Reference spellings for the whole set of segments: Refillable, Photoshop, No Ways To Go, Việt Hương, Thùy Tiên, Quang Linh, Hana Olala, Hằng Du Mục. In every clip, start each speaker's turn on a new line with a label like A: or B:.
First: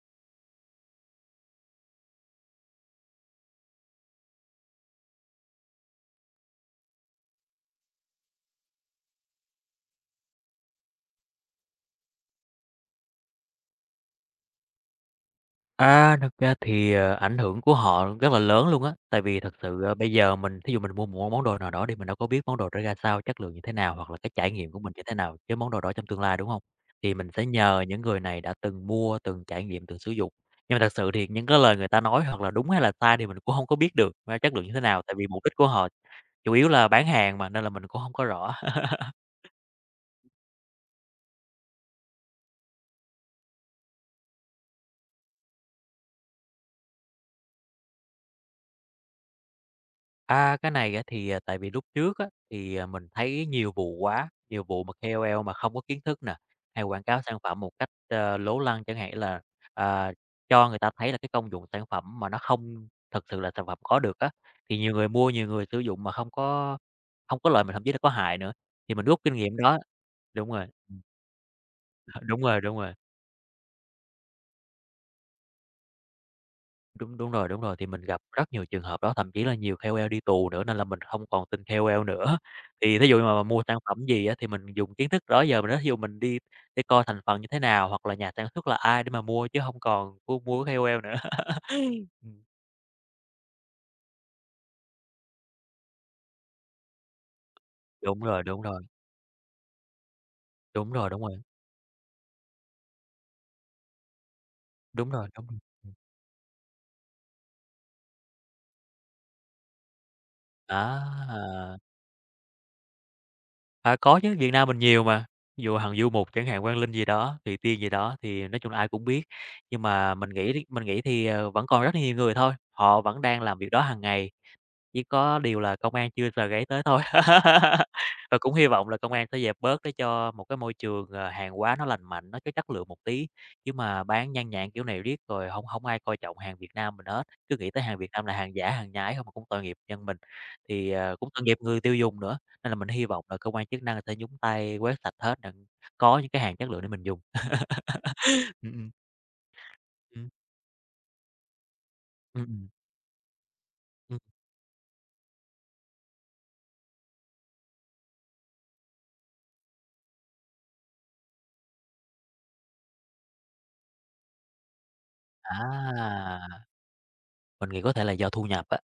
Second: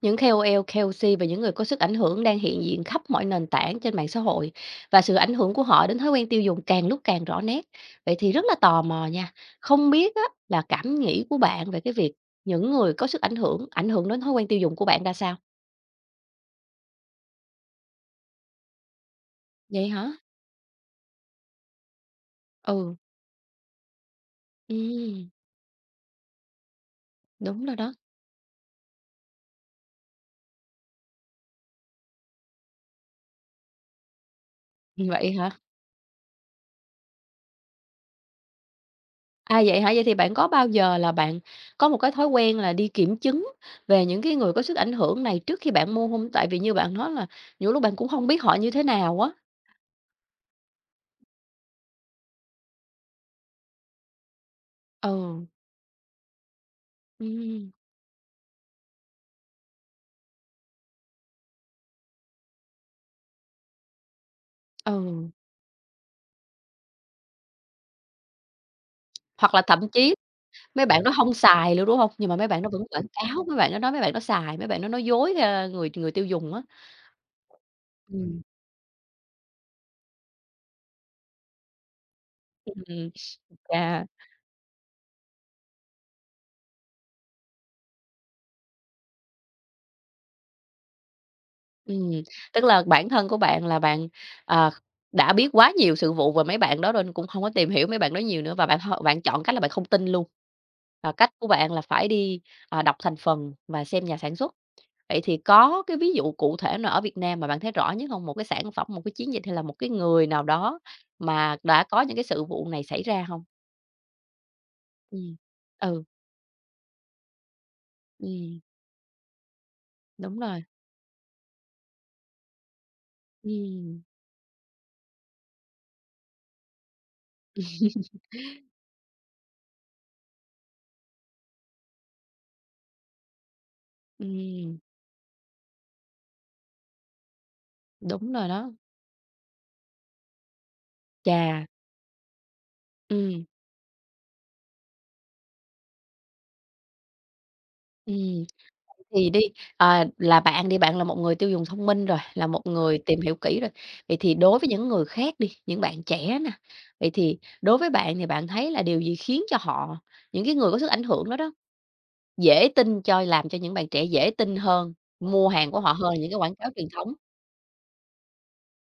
A: Những KOL, KOC và những người có sức ảnh hưởng đang hiện diện khắp mọi nền tảng trên mạng xã hội và sự ảnh hưởng của họ đến thói quen tiêu dùng càng lúc càng rõ nét. Vậy thì rất là tò mò nha. Không biết á, là cảm nghĩ của bạn về cái việc những người có sức ảnh hưởng đến thói quen tiêu dùng của bạn ra sao?
B: À, thực ra thì, ờ, Ảnh hưởng của họ rất là lớn luôn á, tại vì thật sự,
A: Vậy
B: ờ,
A: hả?
B: bây giờ mình thí dụ mình mua một món đồ nào đó đi, mình đâu có biết món đồ đó ra
A: Ừ.
B: sao, chất lượng như thế nào, hoặc là cái trải nghiệm của mình như thế
A: Ừm,
B: nào với món đồ đó trong tương lai, đúng không? Thì mình sẽ
A: đúng rồi
B: nhờ
A: đó.
B: những người này đã từng mua, từng trải nghiệm, từng sử dụng. Nhưng mà thật sự thì những cái lời người ta nói hoặc là đúng hay là sai thì mình cũng không có biết được ra chất lượng như thế nào, tại vì
A: Vậy
B: mục đích
A: hả?
B: của họ chủ yếu là bán hàng mà, nên là mình cũng không có rõ.
A: À vậy hả? Vậy thì bạn có bao giờ là bạn có một cái thói quen là đi kiểm chứng về những cái người có sức ảnh hưởng này trước khi bạn mua không? Tại vì như bạn nói là nhiều lúc bạn cũng không biết họ như thế nào á.
B: À, cái này á thì, tại vì lúc trước á, mình thấy nhiều vụ quá, nhiều vụ mà KOL
A: Ừ.
B: mà không có kiến thức nè, hay quảng cáo sản phẩm
A: Ừm,
B: một cách lố lăng chẳng hạn là, à, cho người ta thấy là cái công dụng sản phẩm mà nó không thực sự là sản phẩm có được á, thì nhiều người
A: ừ,
B: mua, nhiều người sử dụng mà không có lợi mà thậm chí là có hại nữa, thì mình rút kinh
A: hoặc
B: nghiệm
A: là
B: đó.
A: thậm chí
B: Đúng rồi,
A: mấy
B: ừm.
A: bạn đó hông xài luôn, đúng hông? Nhưng mà
B: Đúng
A: mấy
B: rồi,
A: bạn đó
B: đúng
A: vẫn
B: rồi.
A: quảng cáo, mấy bạn đó nói mấy bạn đó xài, mấy bạn đó nói dối, người người tiêu dùng á.
B: Đúng, đúng rồi, thì mình gặp
A: Ừm,
B: rất nhiều trường hợp đó, thậm chí là nhiều KOL đi tù nữa nên là mình không còn tin KOL nữa. Thì thí
A: ừm,
B: dụ như mà mua sản
A: chà,
B: phẩm gì á thì mình dùng kiến thức đó giờ mình nói thí dụ mình đi để coi thành phần như thế nào, hoặc là nhà sản xuất là ai để mà mua chứ không còn mua mua của KOL nữa.
A: ừm,
B: Ừm,
A: tức là bản thân của bạn là bạn, ờ, đã biết quá nhiều sự vụ về mấy bạn đó rồi nên cũng hông có tìm hiểu mấy bạn đó
B: đúng
A: nhiều
B: rồi,
A: nữa
B: đúng
A: và bạn
B: rồi,
A: h bạn chọn cách là bạn không tin luôn.
B: đúng rồi,
A: Và
B: đúng
A: cách
B: rồi,
A: của bạn là phải đi, đọc thành phần và xem nhà sản xuất.
B: đúng
A: Vậy
B: rồi,
A: thì
B: đúng rồi.
A: có cái ví dụ cụ thể nào ở Việt Nam mà bạn thấy rõ nhất hông? Một cái sản phẩm, một cái chiến dịch hay là một cái người nào
B: Á,
A: đó mà
B: à.
A: đã có những cái sự vụ này xảy ra hông?
B: À, có chứ, Việt Nam mình nhiều mà,
A: Ừm.
B: ví dụ Hằng
A: Ừ,
B: Du Mục chẳng hạn, Quang Linh gì đó, Thùy Tiên gì đó thì nói
A: ừm,
B: chung là ai cũng biết. Nhưng mà mình
A: đúng rồi.
B: nghĩ mình nghĩ thì vẫn còn rất là nhiều người thôi, họ vẫn đang làm việc đó hàng
A: Ừm.
B: ngày. Chỉ có điều là công an chưa rờ gáy tới thôi. Và cũng hy vọng là công an sẽ dẹp bớt để cho một cái môi trường, hàng hóa nó lành mạnh, nó có chất lượng một tí, chứ mà bán nhan nhản
A: Ừm,
B: kiểu này riết rồi không không ai coi trọng hàng Việt Nam mình hết, cứ nghĩ tới hàng Việt Nam
A: đúng
B: là
A: rồi
B: hàng giả,
A: đó.
B: hàng nhái không mà cũng tội nghiệp dân mình, thì cũng tội nghiệp
A: Chà,
B: người tiêu dùng nữa. Nên là mình hy vọng là
A: ừm,
B: cơ quan chức năng sẽ nhúng tay quét sạch hết để có những cái hàng chất lượng để mình dùng.
A: ừm,
B: Ừm, ừm.
A: thì đi,
B: Ừm,
A: là bạn đi, bạn là một người tiêu dùng thông minh rồi,
B: ừm,
A: là một
B: ừm.
A: người tìm hiểu kỹ rồi. Vậy
B: Ừm,
A: thì đối với những người khác đi, những bạn trẻ nè, vậy thì đối với bạn thì bạn thấy là điều gì khiến cho họ, những cái người có sức ảnh hưởng đó đó, dễ tin cho làm cho những bạn trẻ dễ tin hơn, mua hàng của họ hơn là những cái quảng
B: à,
A: cáo truyền thống,
B: mình nghĩ có thể là do thu nhập á.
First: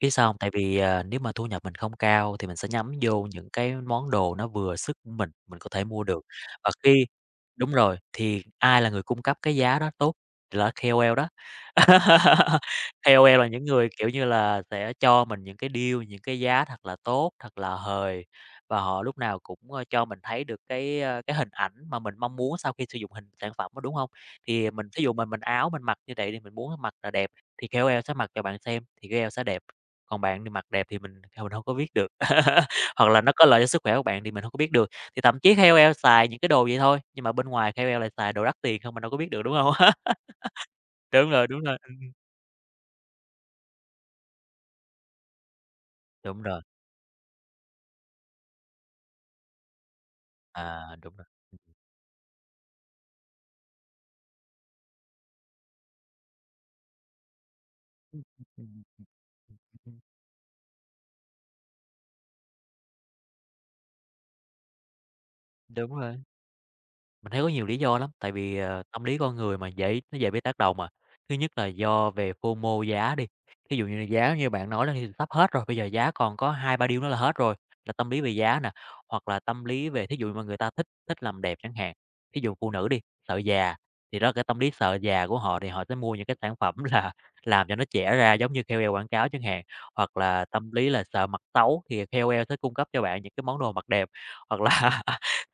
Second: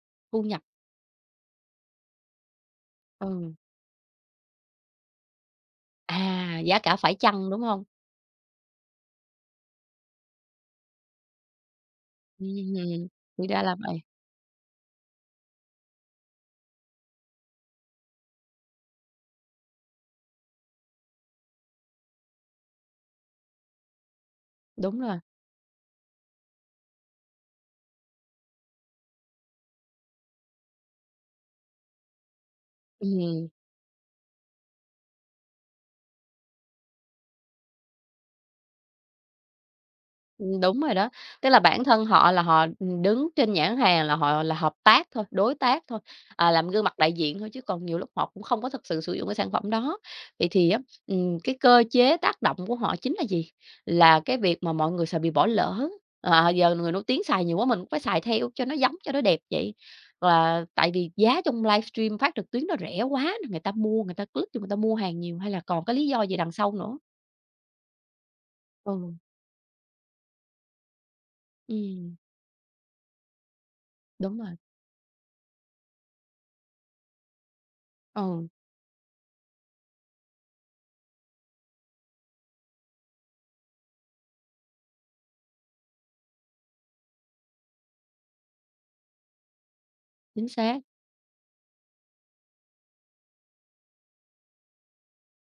B: Biết sao hông?
A: thu
B: Tại
A: nhập
B: vì, nếu mà thu nhập mình không cao thì mình sẽ nhắm vô những
A: ừ,
B: cái món đồ nó vừa sức của mình có thể mua được.
A: à,
B: Và
A: giá cả
B: khi
A: phải chăng, đúng
B: Đúng
A: hông?
B: rồi, thì ai là người cung cấp cái giá đó tốt thì là KOL đó.
A: Ừm,
B: KOL
A: thì
B: là
A: ra
B: những
A: là
B: người,
A: vậy,
B: kiểu như là, sẽ cho mình những cái deal, những cái giá thật là tốt, thật là hời và họ lúc nào cũng cho mình thấy được cái hình ảnh mà mình mong muốn sau khi sử dụng hình sản phẩm á, đúng không? Thì mình
A: đúng
B: thí dụ
A: rồi,
B: mình áo mình mặc như vậy đi, mình muốn mặc là đẹp thì KOL sẽ mặc cho bạn xem thì KOL sẽ đẹp. Còn bạn thì mặc đẹp thì mình không có biết được, hoặc là nó có
A: ừm.
B: lợi cho sức khỏe của bạn thì mình không có biết được. Thì thậm chí KOL xài những cái đồ vậy thôi, nhưng mà bên ngoài KOL lại xài đồ đắt tiền không, mình đâu có biết được, đúng không?
A: Đúng rồi đó. Tức là
B: Đúng rồi,
A: bản thân
B: ừm.
A: họ là họ, đứng trên nhãn hàng là họ là hợp tác thôi, đối tác thôi,
B: Đúng rồi,
A: làm gương mặt đại diện thôi, chứ còn nhiều lúc họ cũng không có thực sự sử dụng cái sản phẩm đó. Vậy thì á,
B: à, đúng rồi.
A: cái cơ chế tác động của họ chính là gì? Là cái việc mà mọi người sợ bị bỏ lỡ, giờ người nổi tiếng xài nhiều quá mình cũng phải xài
B: Ừm,
A: theo cho nó
B: ừm,
A: giống,
B: ừm,
A: cho nó đẹp vậy.
B: ừm.
A: Và tại vì giá trong livestream phát trực tuyến nó rẻ quá nên người ta mua, người ta click cho người ta mua hàng nhiều, hay là còn
B: Đúng
A: cái lý
B: rồi.
A: do gì đằng sau nữa?
B: Mình thấy có nhiều lý do lắm, tại vì, tâm
A: Ừ.
B: lý con người mà dễ nó dễ bị tác động mà. Thứ nhất là do
A: Ừm,
B: về FOMO giá đi, thí dụ như là giá
A: đúng rồi,
B: như bạn nói là thì sắp hết rồi, bây giờ giá còn có hai ba deal nữa là hết rồi, là tâm lý về
A: ừ,
B: giá nè, hoặc là tâm lý về thí dụ mà người ta thích thích làm đẹp chẳng hạn, thí dụ phụ nữ đi, sợ già, thì đó là cái tâm lý sợ già của họ thì họ sẽ mua những cái sản phẩm là làm cho nó trẻ ra giống như KOL quảng cáo chẳng hạn, hoặc là
A: chính
B: tâm
A: xác.
B: lý là sợ mặt xấu thì KOL sẽ cung cấp cho bạn những cái món đồ mặc đẹp, hoặc là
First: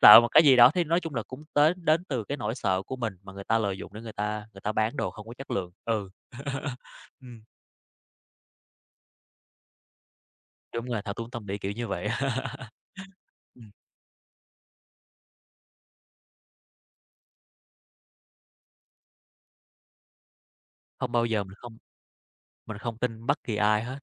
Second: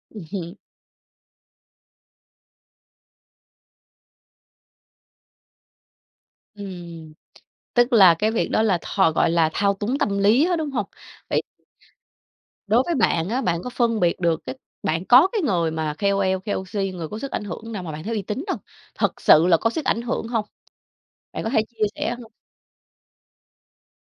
B: sợ một cái
A: Ừm
B: gì đó thì nói chung là cũng đến đến từ cái nỗi sợ của mình mà người ta lợi dụng để người ta bán đồ không có chất lượng. Ừ.
A: ừm,
B: Ừm,
A: tức là cái việc đó là thò gọi là, thao túng tâm lý á, đúng
B: đúng
A: hông?
B: rồi, thao túng
A: Vậy
B: tâm lý, kiểu như vậy.
A: đối với bạn á, bạn có
B: Ừm,
A: phân biệt được cái bạn có cái người mà KOL, KOC, người có sức ảnh hưởng nào mà bạn thấy uy tín hông? Thật sự là có sức ảnh hưởng hông?
B: không bao
A: Bạn
B: giờ
A: có
B: mình
A: thể
B: không
A: chia sẻ hông?
B: Mình không tin bất kỳ ai hết.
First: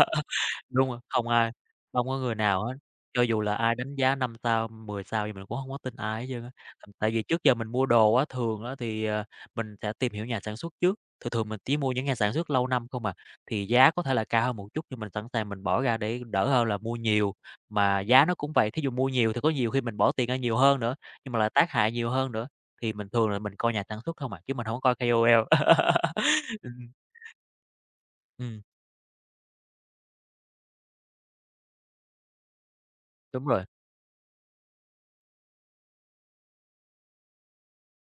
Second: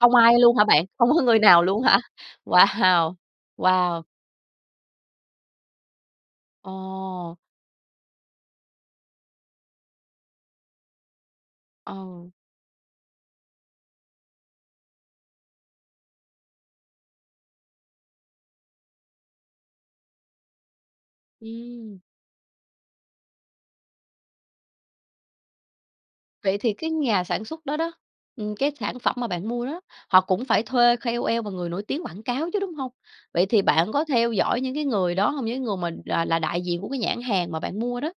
A: Không ai luôn hả bạn?
B: Đúng rồi,
A: Không có
B: không
A: người
B: ai,
A: nào luôn hả?
B: không có người nào hết,
A: Wow,
B: cho dù là ai đánh
A: wow,
B: giá 5 sao, 10 sao thì mình cũng không có tin ai hết trơn á. Tại vì
A: ồ,
B: trước giờ mình mua đồ á, thường á thì mình sẽ tìm hiểu nhà sản xuất trước, thường thường mình chỉ mua
A: ồ,
B: những nhà sản xuất lâu năm không à, thì giá có thể là cao hơn một chút nhưng mình sẵn sàng mình bỏ ra để đỡ hơn là mua nhiều. Mà giá nó cũng vậy, thí dụ mua nhiều thì có nhiều khi mình bỏ tiền ra nhiều hơn nữa, nhưng mà lại tác hại
A: ừm.
B: nhiều hơn nữa, thì mình thường là mình coi nhà sản xuất không à, chứ mình không có coi KOL.
A: Vậy thì
B: Ừm, ừm.
A: cái nhà sản xuất đó đó, cái sản phẩm mà bạn mua đó, họ cũng phải thuê KOL và người nổi tiếng quảng cáo chứ, đúng hông?
B: Đúng
A: Vậy thì
B: rồi.
A: bạn có theo dõi những cái người đó hông? Những người mà là đại diện của cái nhãn hàng mà bạn mua đó?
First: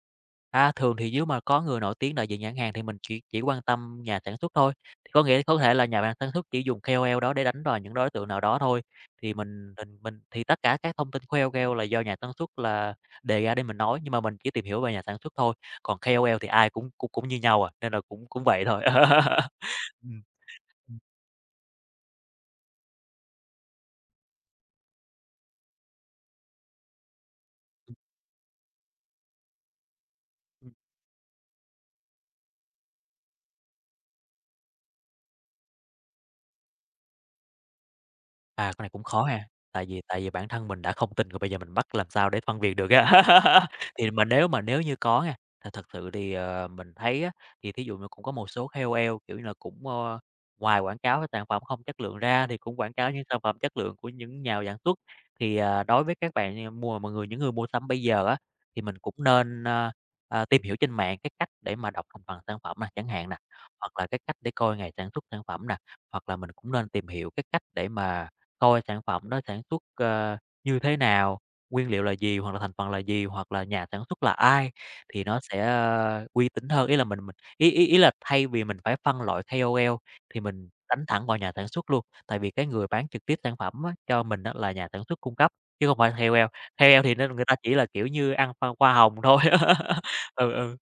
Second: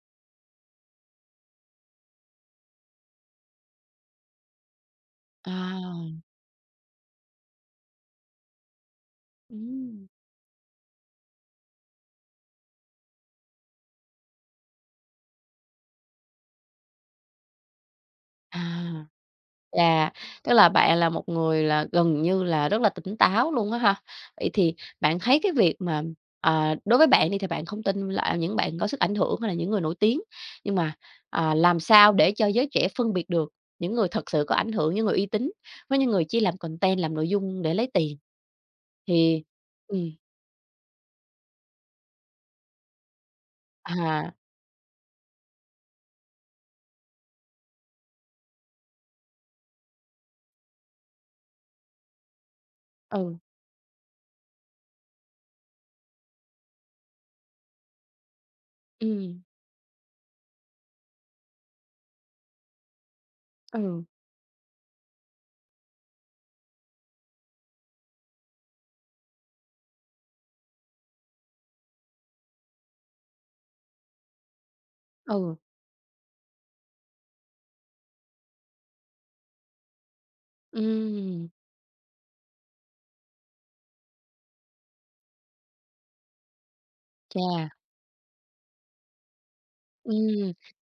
B: À, thường thì nếu mà có người nổi tiếng đại diện nhãn hàng thì mình chỉ quan tâm nhà sản xuất thôi, thì có nghĩa có thể là nhà
A: À.
B: sản xuất chỉ dùng KOL đó để đánh vào những đối tượng nào đó thôi, thì mình mình
A: Ừm.
B: mình thì tất cả các thông tin của KOL là do nhà sản xuất là đề ra để mình nói, nhưng mà mình chỉ tìm hiểu về nhà sản xuất thôi, còn KOL thì ai cũng cũng cũng như nhau à, nên là cũng cũng vậy
A: À.
B: thôi.
A: Chà,
B: Ừm,
A: tức là bạn là một người là gần như là rất là tỉnh táo luôn á ha. Vậy thì bạn thấy cái việc mà, đối với bạn đi thì bạn không tin là những bạn có sức ảnh hưởng hay là những người nổi tiếng, nhưng mà, làm sao để cho giới trẻ phân biệt được những người thật sự có ảnh hưởng, những người uy tín với những người chỉ làm content, làm nội dung để lấy tiền?
B: Cái này cũng khó
A: Thì
B: ha, tại vì
A: ừm,
B: tại vì bản thân mình đã không tin rồi bây giờ mình bắt làm sao để phân biệt được á. Thì mà
A: à,
B: nếu như có nha, thì thật sự thì mình thấy á, thì thí dụ như cũng có một số KOL, kiểu như là, ngoài quảng cáo cái sản phẩm không chất lượng ra thì cũng quảng cáo những
A: ừ,
B: sản phẩm chất lượng của những nhà sản xuất. Thì đối với các bạn, ờ, mua mọi người những người mua sắm bây giờ á, thì mình cũng
A: ừm,
B: nên tìm hiểu trên mạng cái cách để mà đọc thành phần sản phẩm nè, chẳng hạn nè, hoặc
A: ừ,
B: là cái cách để coi ngày sản xuất sản phẩm nè, hoặc là mình cũng nên tìm hiểu cái cách để mà coi sản phẩm đó sản xuất như thế nào, nguyên liệu là gì, hoặc là thành phần là gì, hoặc là nhà sản xuất là ai thì nó
A: ừ,
B: sẽ uy tín hơn. Ý là mình ý ý ý là thay vì mình phải phân loại ca O KOL thì mình đánh thẳng vào
A: ừm,
B: nhà sản xuất luôn, tại vì cái người bán trực tiếp sản phẩm á, cho mình á là nhà sản xuất cung cấp, chứ không phải ca O lờ. Ca O KOL thì nó người ta
A: chà,
B: chỉ là, kiểu như, ăn pha hoa hồng thôi. Ừ,
A: ừm.
B: ừ.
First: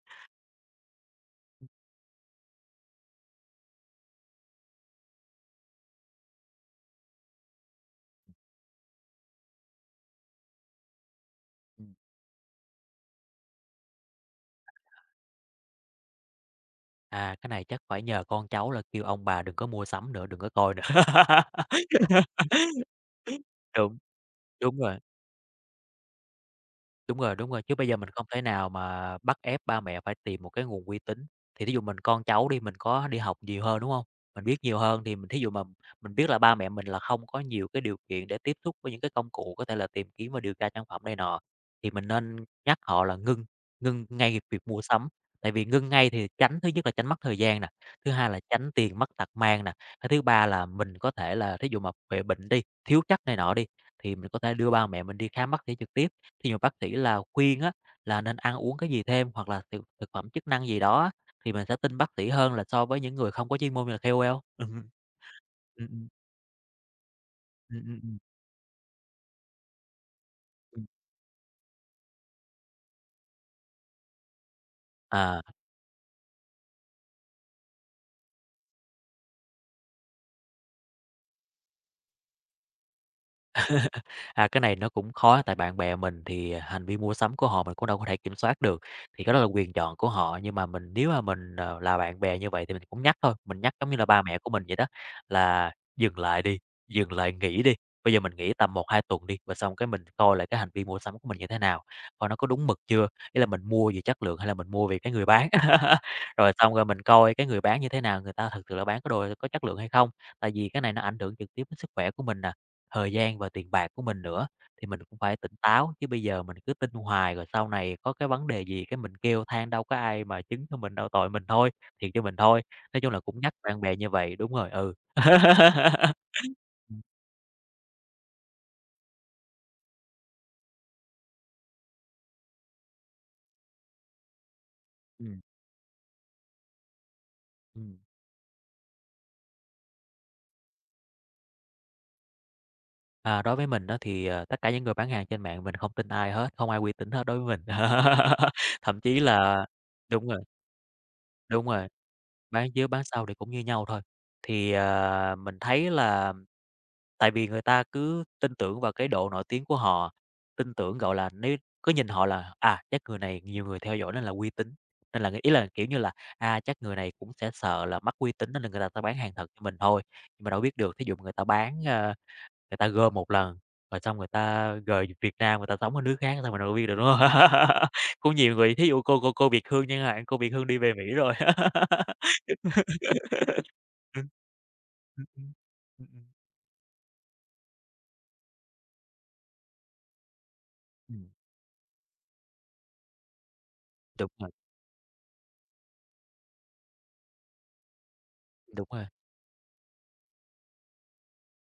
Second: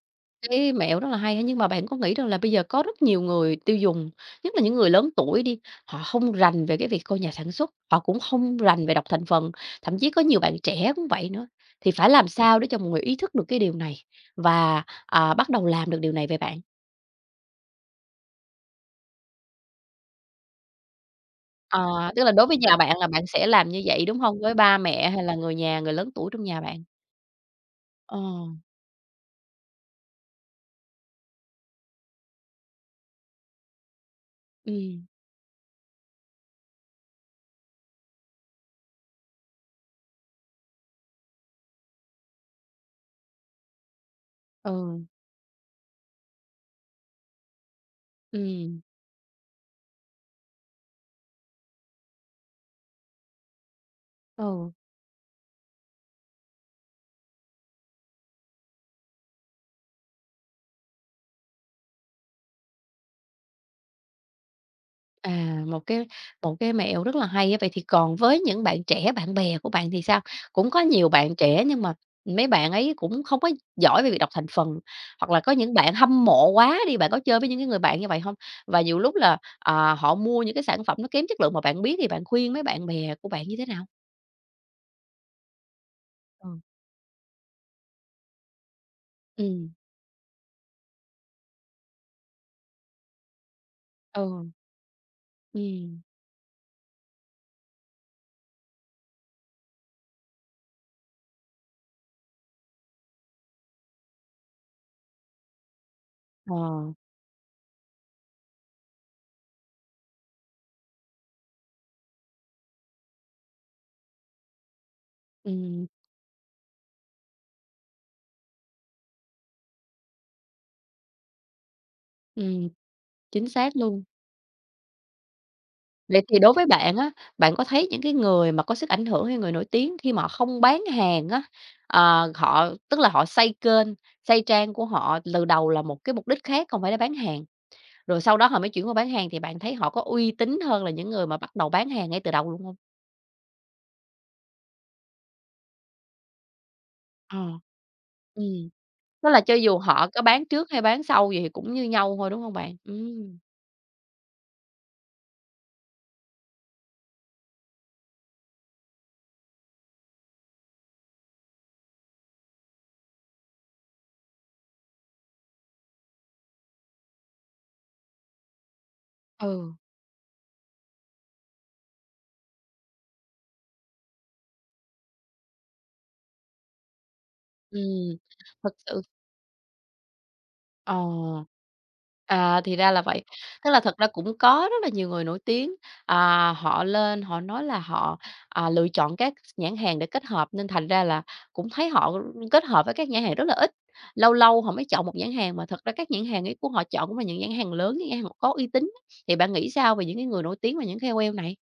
A: Cái mẹo rất là hay á, nhưng mà bạn có nghĩ rằng là bây giờ có rất nhiều người tiêu dùng, nhất là những người lớn tuổi đi, họ không rành về cái việc coi nhà sản xuất, họ cũng không rành về đọc thành phần, thậm chí có nhiều bạn trẻ cũng vậy nữa. Thì
B: Ừm,
A: phải làm sao để cho mọi người ý thức được cái điều này và, bắt đầu làm được điều này vậy bạn?
B: cái này chắc phải nhờ con cháu là kêu ông bà đừng có mua sắm nữa, đừng có coi nữa.
A: Ờ, tức là đối với nhà bạn là bạn sẽ làm như
B: Đúng,
A: vậy, đúng không? Với ba
B: đúng rồi.
A: mẹ hay là người nhà, người lớn tuổi trong nhà bạn?
B: Đúng rồi, đúng rồi, chứ bây giờ mình
A: Ờ,
B: không thể nào mà bắt ép ba mẹ phải tìm một cái nguồn uy tín. Thì thí dụ mình con cháu đi, mình có đi học nhiều hơn, đúng không? Mình biết nhiều
A: ừm,
B: hơn thì mình thí dụ mà mình biết là ba mẹ mình là không có nhiều cái điều kiện để tiếp xúc với những cái công cụ có thể là tìm kiếm và điều tra sản phẩm này nọ, thì mình nên nhắc họ là ngưng, ngưng ngay việc mua
A: ừ,
B: sắm. Tại vì ngưng ngay thì tránh thứ nhất là tránh mất thời gian nè, thứ hai là tránh
A: ừm,
B: tiền mất tật mang nè, cái thứ ba là mình có thể là thí dụ mà về bệnh đi, thiếu chất này nọ đi, thì mình có thể đưa
A: ừ.
B: ba mẹ mình đi khám bác sĩ trực tiếp. Thì mà bác sĩ là khuyên á, là nên ăn uống cái gì thêm hoặc là thực thực phẩm chức năng gì đó thì mình sẽ tin bác sĩ hơn là so với những người không có chuyên môn như là KOL. Ừm
A: À, một
B: Ừm,
A: cái
B: ừm.
A: một cái mẹo rất là hay á. Vậy
B: Ừm,
A: thì
B: ừm,
A: còn
B: ừm.
A: với những bạn trẻ, bạn bè của bạn thì sao? Cũng có
B: Ừm.
A: nhiều bạn trẻ nhưng mà mấy bạn ấy cũng không có giỏi về việc đọc thành phần, hoặc là
B: À.
A: có những bạn hâm mộ quá đi, bạn có chơi với những cái người bạn như vậy không? Và nhiều lúc là, họ mua những cái sản phẩm nó kém chất lượng mà bạn biết thì bạn khuyên mấy bạn bè của bạn như thế nào?
B: À, cái này nó cũng khó tại bạn bè mình
A: Ờ.
B: thì hành vi mua sắm của họ mình cũng đâu có thể kiểm soát được, thì cái đó là
A: Ừm,
B: quyền chọn của họ. Nhưng mà mình nếu mà mình, là bạn bè như vậy thì mình cũng nhắc thôi, mình nhắc giống như là ba mẹ
A: ừ,
B: của mình vậy đó, là
A: ừm,
B: "Dừng lại đi, dừng lại nghỉ đi, bây giờ mình nghỉ tầm một hai tuần đi." Và xong cái mình coi lại cái hành vi mua sắm của mình như thế nào, coi nó có đúng mực chưa, ý là mình mua vì chất lượng hay là mình mua vì cái người bán. Rồi
A: ờ,
B: xong rồi mình coi cái người bán như thế nào, người ta thực sự là bán cái đồ có chất lượng hay không, tại vì cái này nó ảnh hưởng trực tiếp đến sức khỏe của mình nè. Thời gian và tiền bạc của mình nữa, thì mình cũng phải tỉnh
A: ừm,
B: táo, chứ bây giờ mình cứ tin hoài rồi sau này có cái vấn đề gì cái mình kêu than đâu có ai mà chứng cho mình đâu, tội mình thôi, thiệt cho mình thôi.
A: ừm,
B: Nói chung là cũng
A: chính
B: nhắc
A: xác
B: bạn bè
A: luôn.
B: như vậy đúng rồi, ừ.
A: Vậy thì đối với bạn
B: Ừm,
A: á, bạn có thấy những cái người mà có sức ảnh hưởng hay người nổi tiếng khi mà họ không bán hàng á, họ tức là họ xây kênh, xây trang của họ
B: ừm,
A: từ đầu là một cái mục đích khác, không phải để bán hàng,
B: ừm.
A: rồi sau đó họ mới chuyển qua bán hàng thì bạn thấy họ có uy tín hơn là những người mà bắt đầu bán hàng ngay từ đầu luôn không?
B: À, đối với mình đó thì, tất cả những người bán hàng trên mạng mình không tin ai hết, không ai uy tín hết
A: Ờ.
B: đối với mình.
A: Ừ.
B: Thậm chí
A: Tức là cho
B: là
A: dù họ có
B: đúng rồi,
A: bán trước hay bán sau gì thì
B: đúng
A: cũng như
B: rồi.
A: nhau thôi, đúng không
B: Bán
A: bạn?
B: trước bán sau thì cũng như nhau thôi. Thì, mình thấy là tại vì người ta cứ tin tưởng vào cái độ nổi tiếng của họ, tin tưởng, gọi là, nếu cứ nhìn họ là, chắc người này nhiều người theo dõi nên là uy tín, nên là ý là, kiểu như là, chắc người này cũng sẽ sợ là mất uy tín nên là người ta sẽ bán hàng thật cho
A: Ừ.
B: mình thôi. Nhưng mà đâu biết được, thí dụ người ta bán, người ta gom một lần, rồi xong người ta rời Việt Nam, người ta sống ở nước khác sao mình đâu biết được, đúng không?
A: Ừm,
B: Cũng nhiều
A: thực
B: người, thí
A: sự
B: dụ cô Việt Hương chẳng hạn, cô Việt Hương đi về
A: Ờ.
B: Mỹ rồi.
A: À, thì ra là vậy. Tức là thật ra
B: Ừm.
A: cũng có rất là nhiều người
B: Ừm,
A: nổi
B: ừm.
A: tiếng,
B: Ừm, ừm.
A: họ lên họ nói là họ, lựa chọn các nhãn hàng để kết hợp nên thành ra là
B: Ừm,
A: cũng thấy họ kết hợp với các nhãn hàng rất là ít.
B: đúng
A: Lâu
B: rồi,
A: lâu họ mới chọn một nhãn hàng mà thật ra các nhãn hàng ấy của họ chọn cũng là những nhãn hàng lớn, những nhãn hàng có uy
B: đúng
A: tín.
B: rồi.
A: Thì bạn nghĩ sao về những cái người nổi tiếng và những KOL này?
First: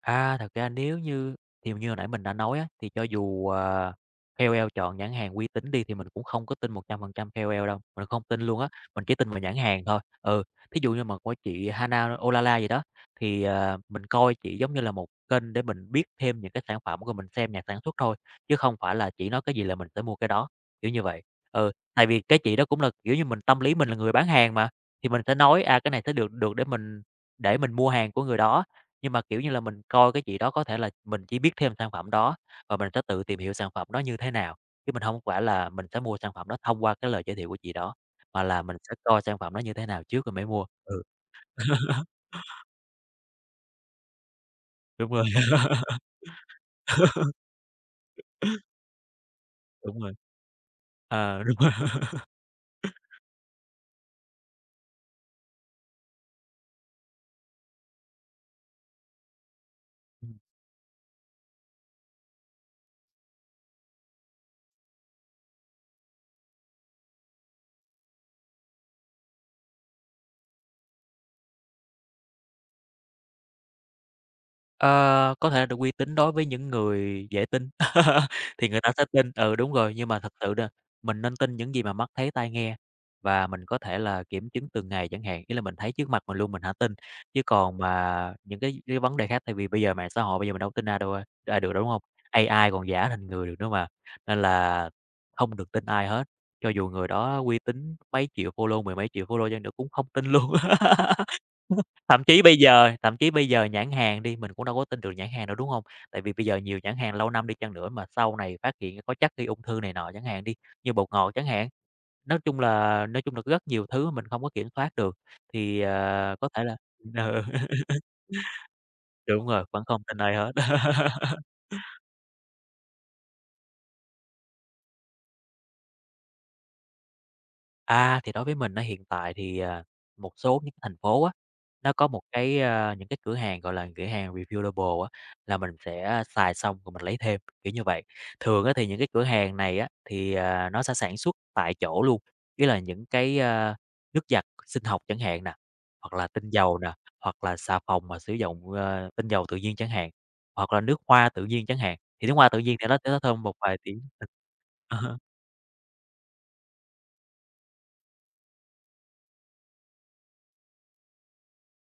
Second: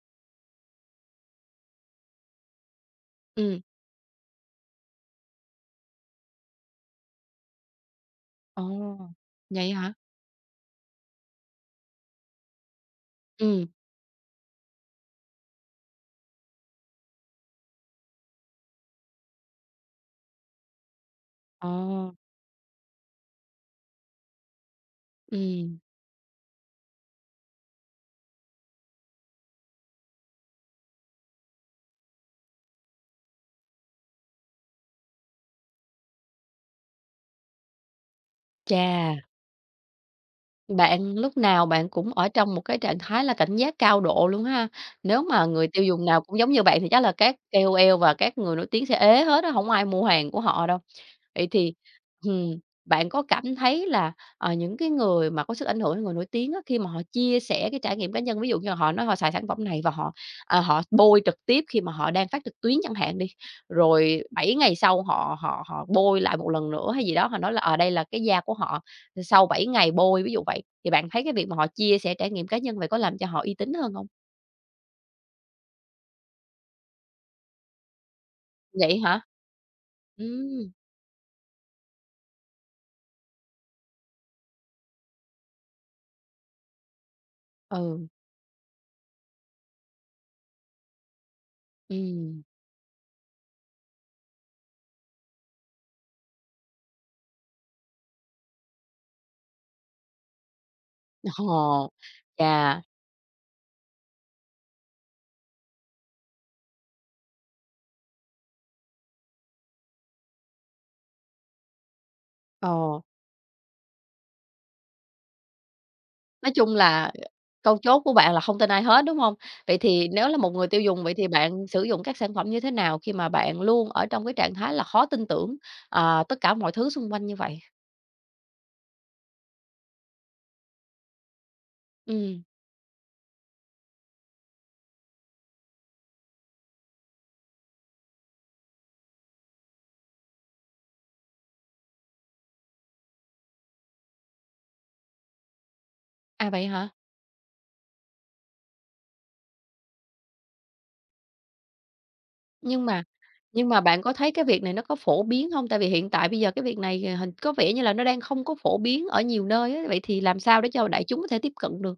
B: À, thật ra nếu như thì như hồi nãy mình đã nói á, thì cho dù,
A: Ừm.
B: KOL chọn nhãn hàng uy tín đi thì mình cũng không có tin 100% KOL đâu, mình không tin luôn á, mình
A: Ồ,
B: chỉ tin vào nhãn
A: vậy
B: hàng
A: hả?
B: thôi. Ừ, thí dụ như mà của chị Hana Olala gì đó, thì,
A: Ừm.
B: mình coi chị giống như là một kênh để mình biết thêm những cái sản phẩm của mình xem nhà sản xuất thôi, chứ không phải là chỉ nói cái gì là mình sẽ mua cái đó, kiểu như vậy. Ừ, tại
A: Ồ,
B: vì cái chị đó cũng là, kiểu như, mình tâm lý mình là người bán hàng mà, thì mình sẽ nói,
A: ừm,
B: cái này sẽ được được để mình mua hàng của người đó. Nhưng mà, kiểu như là, mình coi cái chị đó có thể là mình chỉ biết thêm sản phẩm đó và mình sẽ tự tìm hiểu sản phẩm đó như thế nào, chứ mình không phải là mình sẽ mua sản phẩm đó thông qua cái lời giới thiệu của chị đó, mà là mình sẽ
A: chà.
B: coi sản phẩm đó như thế nào trước rồi mới mua. Ừ.
A: Bạn lúc nào bạn cũng ở trong một cái trạng thái là cảnh giác cao độ luôn ha.
B: Đúng
A: Nếu
B: rồi.
A: mà người tiêu dùng nào cũng giống như bạn thì chắc là các KOL và các người nổi tiếng sẽ ế hết á, không ai
B: Đúng
A: mua
B: rồi.
A: hàng của họ đâu.
B: Ờ,
A: Vậy
B: đúng rồi.
A: thì, ừm, bạn có cảm thấy là, những cái người mà có sức ảnh hưởng, người nổi tiếng á, khi mà họ chia sẻ cái trải nghiệm cá nhân, ví dụ như là họ nói họ xài sản phẩm này và họ, họ bôi trực tiếp khi mà họ đang phát trực tuyến chẳng hạn đi, rồi 7 ngày sau họ họ họ bôi lại một lần nữa hay gì đó, họ nói là, ở đây là cái da của họ sau 7 ngày bôi, ví dụ vậy, thì bạn thấy cái việc mà họ chia sẻ trải nghiệm cá nhân vậy có làm cho họ uy tín hơn không?
B: Ờ, có thể là được uy tín đối với những người dễ tin, thì người ta
A: Vậy
B: sẽ
A: hả?
B: tin ừ, đúng rồi, nhưng mà
A: Ừ
B: thật sự là mình nên tin những gì mà mắt thấy tai nghe, và mình có thể là kiểm chứng từng ngày chẳng hạn, ý là mình thấy trước mặt mình luôn mình hả tin, chứ còn
A: ừ,
B: mà những cái vấn đề khác tại vì bây giờ mạng xã hội bây giờ mình đâu tin ai đâu ai ai được đâu, đúng hông?
A: ừm,
B: AI còn giả thành người được nữa mà, nên là không được tin ai hết, cho dù người đó uy tín mấy triệu follow, mười mấy triệu follow chăng nữa cũng không tin luôn.
A: ồ,
B: Thậm chí bây
A: chà,
B: giờ thậm chí bây giờ nhãn hàng đi, mình cũng đâu có tin được nhãn hàng đâu, đúng hông? Tại vì bây giờ nhiều nhãn hàng lâu năm đi chăng nữa mà sau này phát hiện có chất gây ung thư này nọ chẳng hạn đi, như bột ngọt chẳng hạn. Nói chung
A: ờ.
B: là nói chung là rất nhiều thứ mình không có kiểm soát được, thì, có
A: Nói
B: thể
A: chung
B: là
A: là câu
B: ừ,
A: chốt của bạn là không tin ai hết, đúng hông?
B: đúng rồi,
A: Vậy
B: vẫn không
A: thì
B: tin
A: nếu
B: ai
A: là một
B: hết.
A: người tiêu dùng, vậy thì bạn sử dụng các sản phẩm như thế nào khi mà bạn luôn ở trong cái trạng thái là khó tin tưởng, tất cả mọi thứ xung quanh như vậy?
B: À, thì đối với mình á, hiện tại thì, một số những thành phố á nó có một
A: Ừm,
B: cái, những cái cửa hàng, gọi là, cửa hàng reviewable á, là mình sẽ xài xong rồi mình lấy thêm, kiểu như vậy. Thường á thì những cái cửa hàng này á, thì, nó sẽ sản xuất tại chỗ luôn, ý là những cái, nước giặt sinh học chẳng hạn nè, hoặc là tinh
A: à, vậy
B: dầu
A: hả?
B: nè, hoặc là xà phòng mà sử dụng, tinh dầu tự nhiên chẳng hạn, hoặc là nước hoa tự nhiên chẳng hạn, thì nước hoa tự nhiên
A: Nhưng
B: thì nó
A: mà
B: sẽ thơm một
A: nhưng
B: vài
A: mà
B: tiếng.
A: bạn có thấy cái việc này nó có
B: Ừ. À
A: phổ biến hông? Tại vì hiện tại bây giờ cái việc này, hình có vẻ như là nó đang không có phổ biến ở nhiều nơi á, vậy thì làm sao để cho đại chúng có thể tiếp cận được?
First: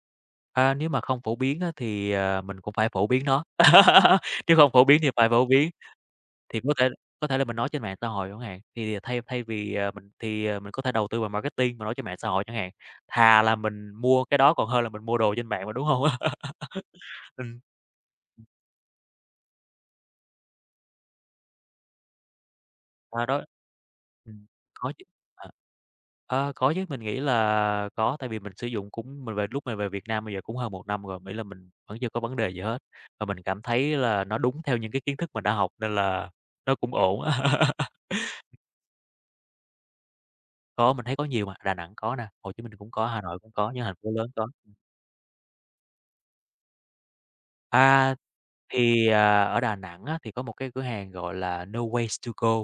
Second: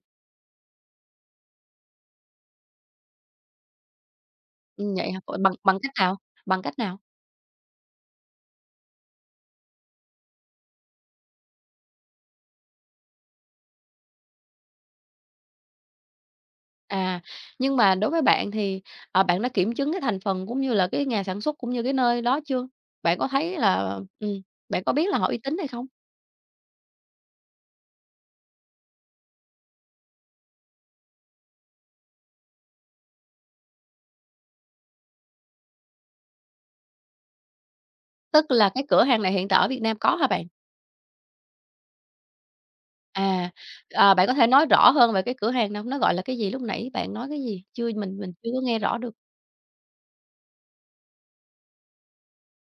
B: nếu mà không phổ biến á thì, mình cũng phải phổ biến nó, nếu không phổ biến thì
A: Vậy hả?
B: phải phổ
A: Bằng
B: biến.
A: bằng cách nào?
B: Thì
A: Bằng
B: có
A: cách
B: thể
A: nào?
B: là mình nói trên mạng xã hội chẳng hạn, thì thay thay vì, mình thì, mình có thể đầu tư vào marketing, mà nói trên mạng xã hội chẳng hạn, thà là mình mua cái đó còn hơn là mình mua đồ trên mạng mà, đúng không?
A: À,
B: Ừm,
A: nhưng mà đối với bạn thì, bạn đã kiểm chứng cái thành phần cũng như là cái nhà sản xuất, cũng như cái nơi đó chưa? Bạn
B: à,
A: có
B: đó.
A: thấy là
B: Ừm,
A: bạn có
B: có chứ,
A: biết là họ uy
B: à.
A: tín hay không?
B: Ờ, có chứ, mình nghĩ là có, tại vì mình sử dụng cũng mình về lúc mình về Việt Nam bây giờ cũng hơn 1 năm rồi, mình nghĩ là mình vẫn chưa có vấn đề gì hết, và mình cảm thấy là nó đúng theo những cái kiến thức mình đã học nên là nó cũng ổn.
A: Tức là cái cửa hàng này hiện tại ở Việt Nam có hả bạn?
B: Có, mình thấy có nhiều mà, Đà Nẵng có nè, Hồ Chí Minh cũng có, Hà Nội
A: À,
B: cũng có, những thành phố
A: bạn
B: lớn
A: có thể
B: có.
A: nói rõ hơn về cái cửa hàng này? Nó gọi là cái gì? Lúc nãy bạn nói cái gì? Chưa
B: À,
A: mình chưa có nghe rõ
B: thì,
A: được.
B: ở Đà Nẵng á, thì có một cái cửa hàng gọi là No Ways To Go.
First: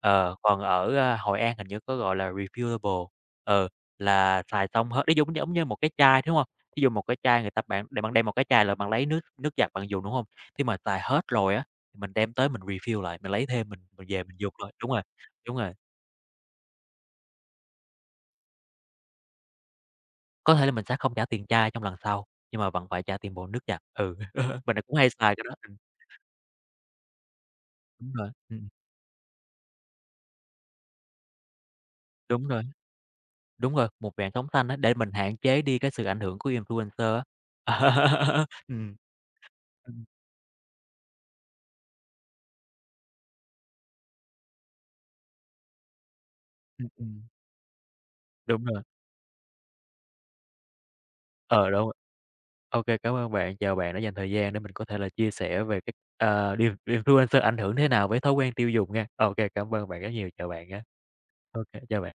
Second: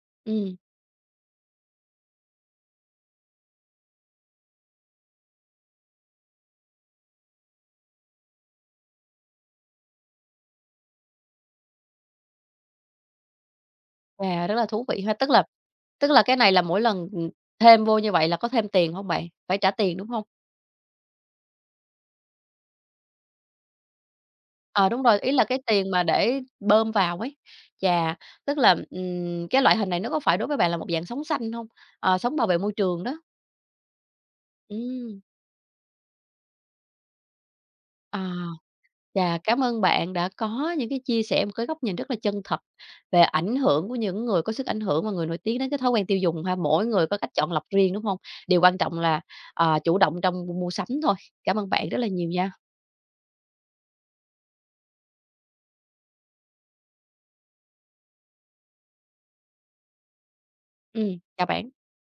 B: Ờ,
A: Ừm,
B: còn ở, Hội An hình như có gọi là Refillable, ừ, là xài xong hết nó giống giống như một cái chai, đúng hông? Thí dụ một cái chai người ta bạn để bạn đem một cái chai là bạn lấy nước nước giặt bạn dùng, đúng hông? Khi mà xài hết rồi á, thì mình đem tới mình refill lại, mình lấy thêm mình về mình dùng
A: rất là
B: thôi.
A: thú
B: Đúng
A: vị
B: rồi,
A: ha. Tức là
B: đúng rồi.
A: tức là cái này là mỗi lần, ừ, thêm vô như vậy là có thêm tiền không bạn? Phải trả tiền, đúng không?
B: Có thể là mình sẽ không trả tiền chai trong lần sau, nhưng mà vẫn phải trả tiền bộ nước giặt. Ừ, mình
A: Ờ,
B: cũng
A: đúng
B: hay
A: rồi, ý
B: xài
A: là
B: cái đó.
A: cái tiền mà để bơm vào ấy.
B: Đúng
A: Chà,
B: rồi,
A: tức là, cái loại hình này nó có phải đối với bạn là một dạng sống xanh hông? Ờ, sống bảo
B: đúng
A: vệ
B: rồi.
A: môi trường đó.
B: Đúng rồi, một vàng sống xanh á, để mình
A: Ừm,
B: hạn chế đi cái sự ảnh hưởng của influencer á.
A: à,
B: Ừm.
A: chà, cảm ơn
B: Ừm,
A: bạn đã có những cái chia sẻ, một cái góc nhìn rất là chân thật về ảnh hưởng của những người có sức ảnh hưởng và người nổi tiếng đến cái thói quen tiêu dùng ha. Mỗi
B: ừm,
A: người có
B: ừm,
A: cách chọn lọc riêng, đúng hông? Điều
B: đúng
A: quan
B: rồi,
A: trọng là, chủ động trong mua sắm thôi. Cảm
B: ờ,
A: ơn
B: đúng
A: bạn
B: rồi.
A: rất là nhiều nha.
B: Ô cảm ơn bạn, chào bạn đã dành thời gian để mình có thể là chia sẻ về cái, điều influencer ảnh hưởng thế nào với thói quen tiêu dùng nha. Ok cảm ơn bạn rất nhiều, chào bạn nhé
A: Chào
B: ok
A: bạn.
B: chào bạn.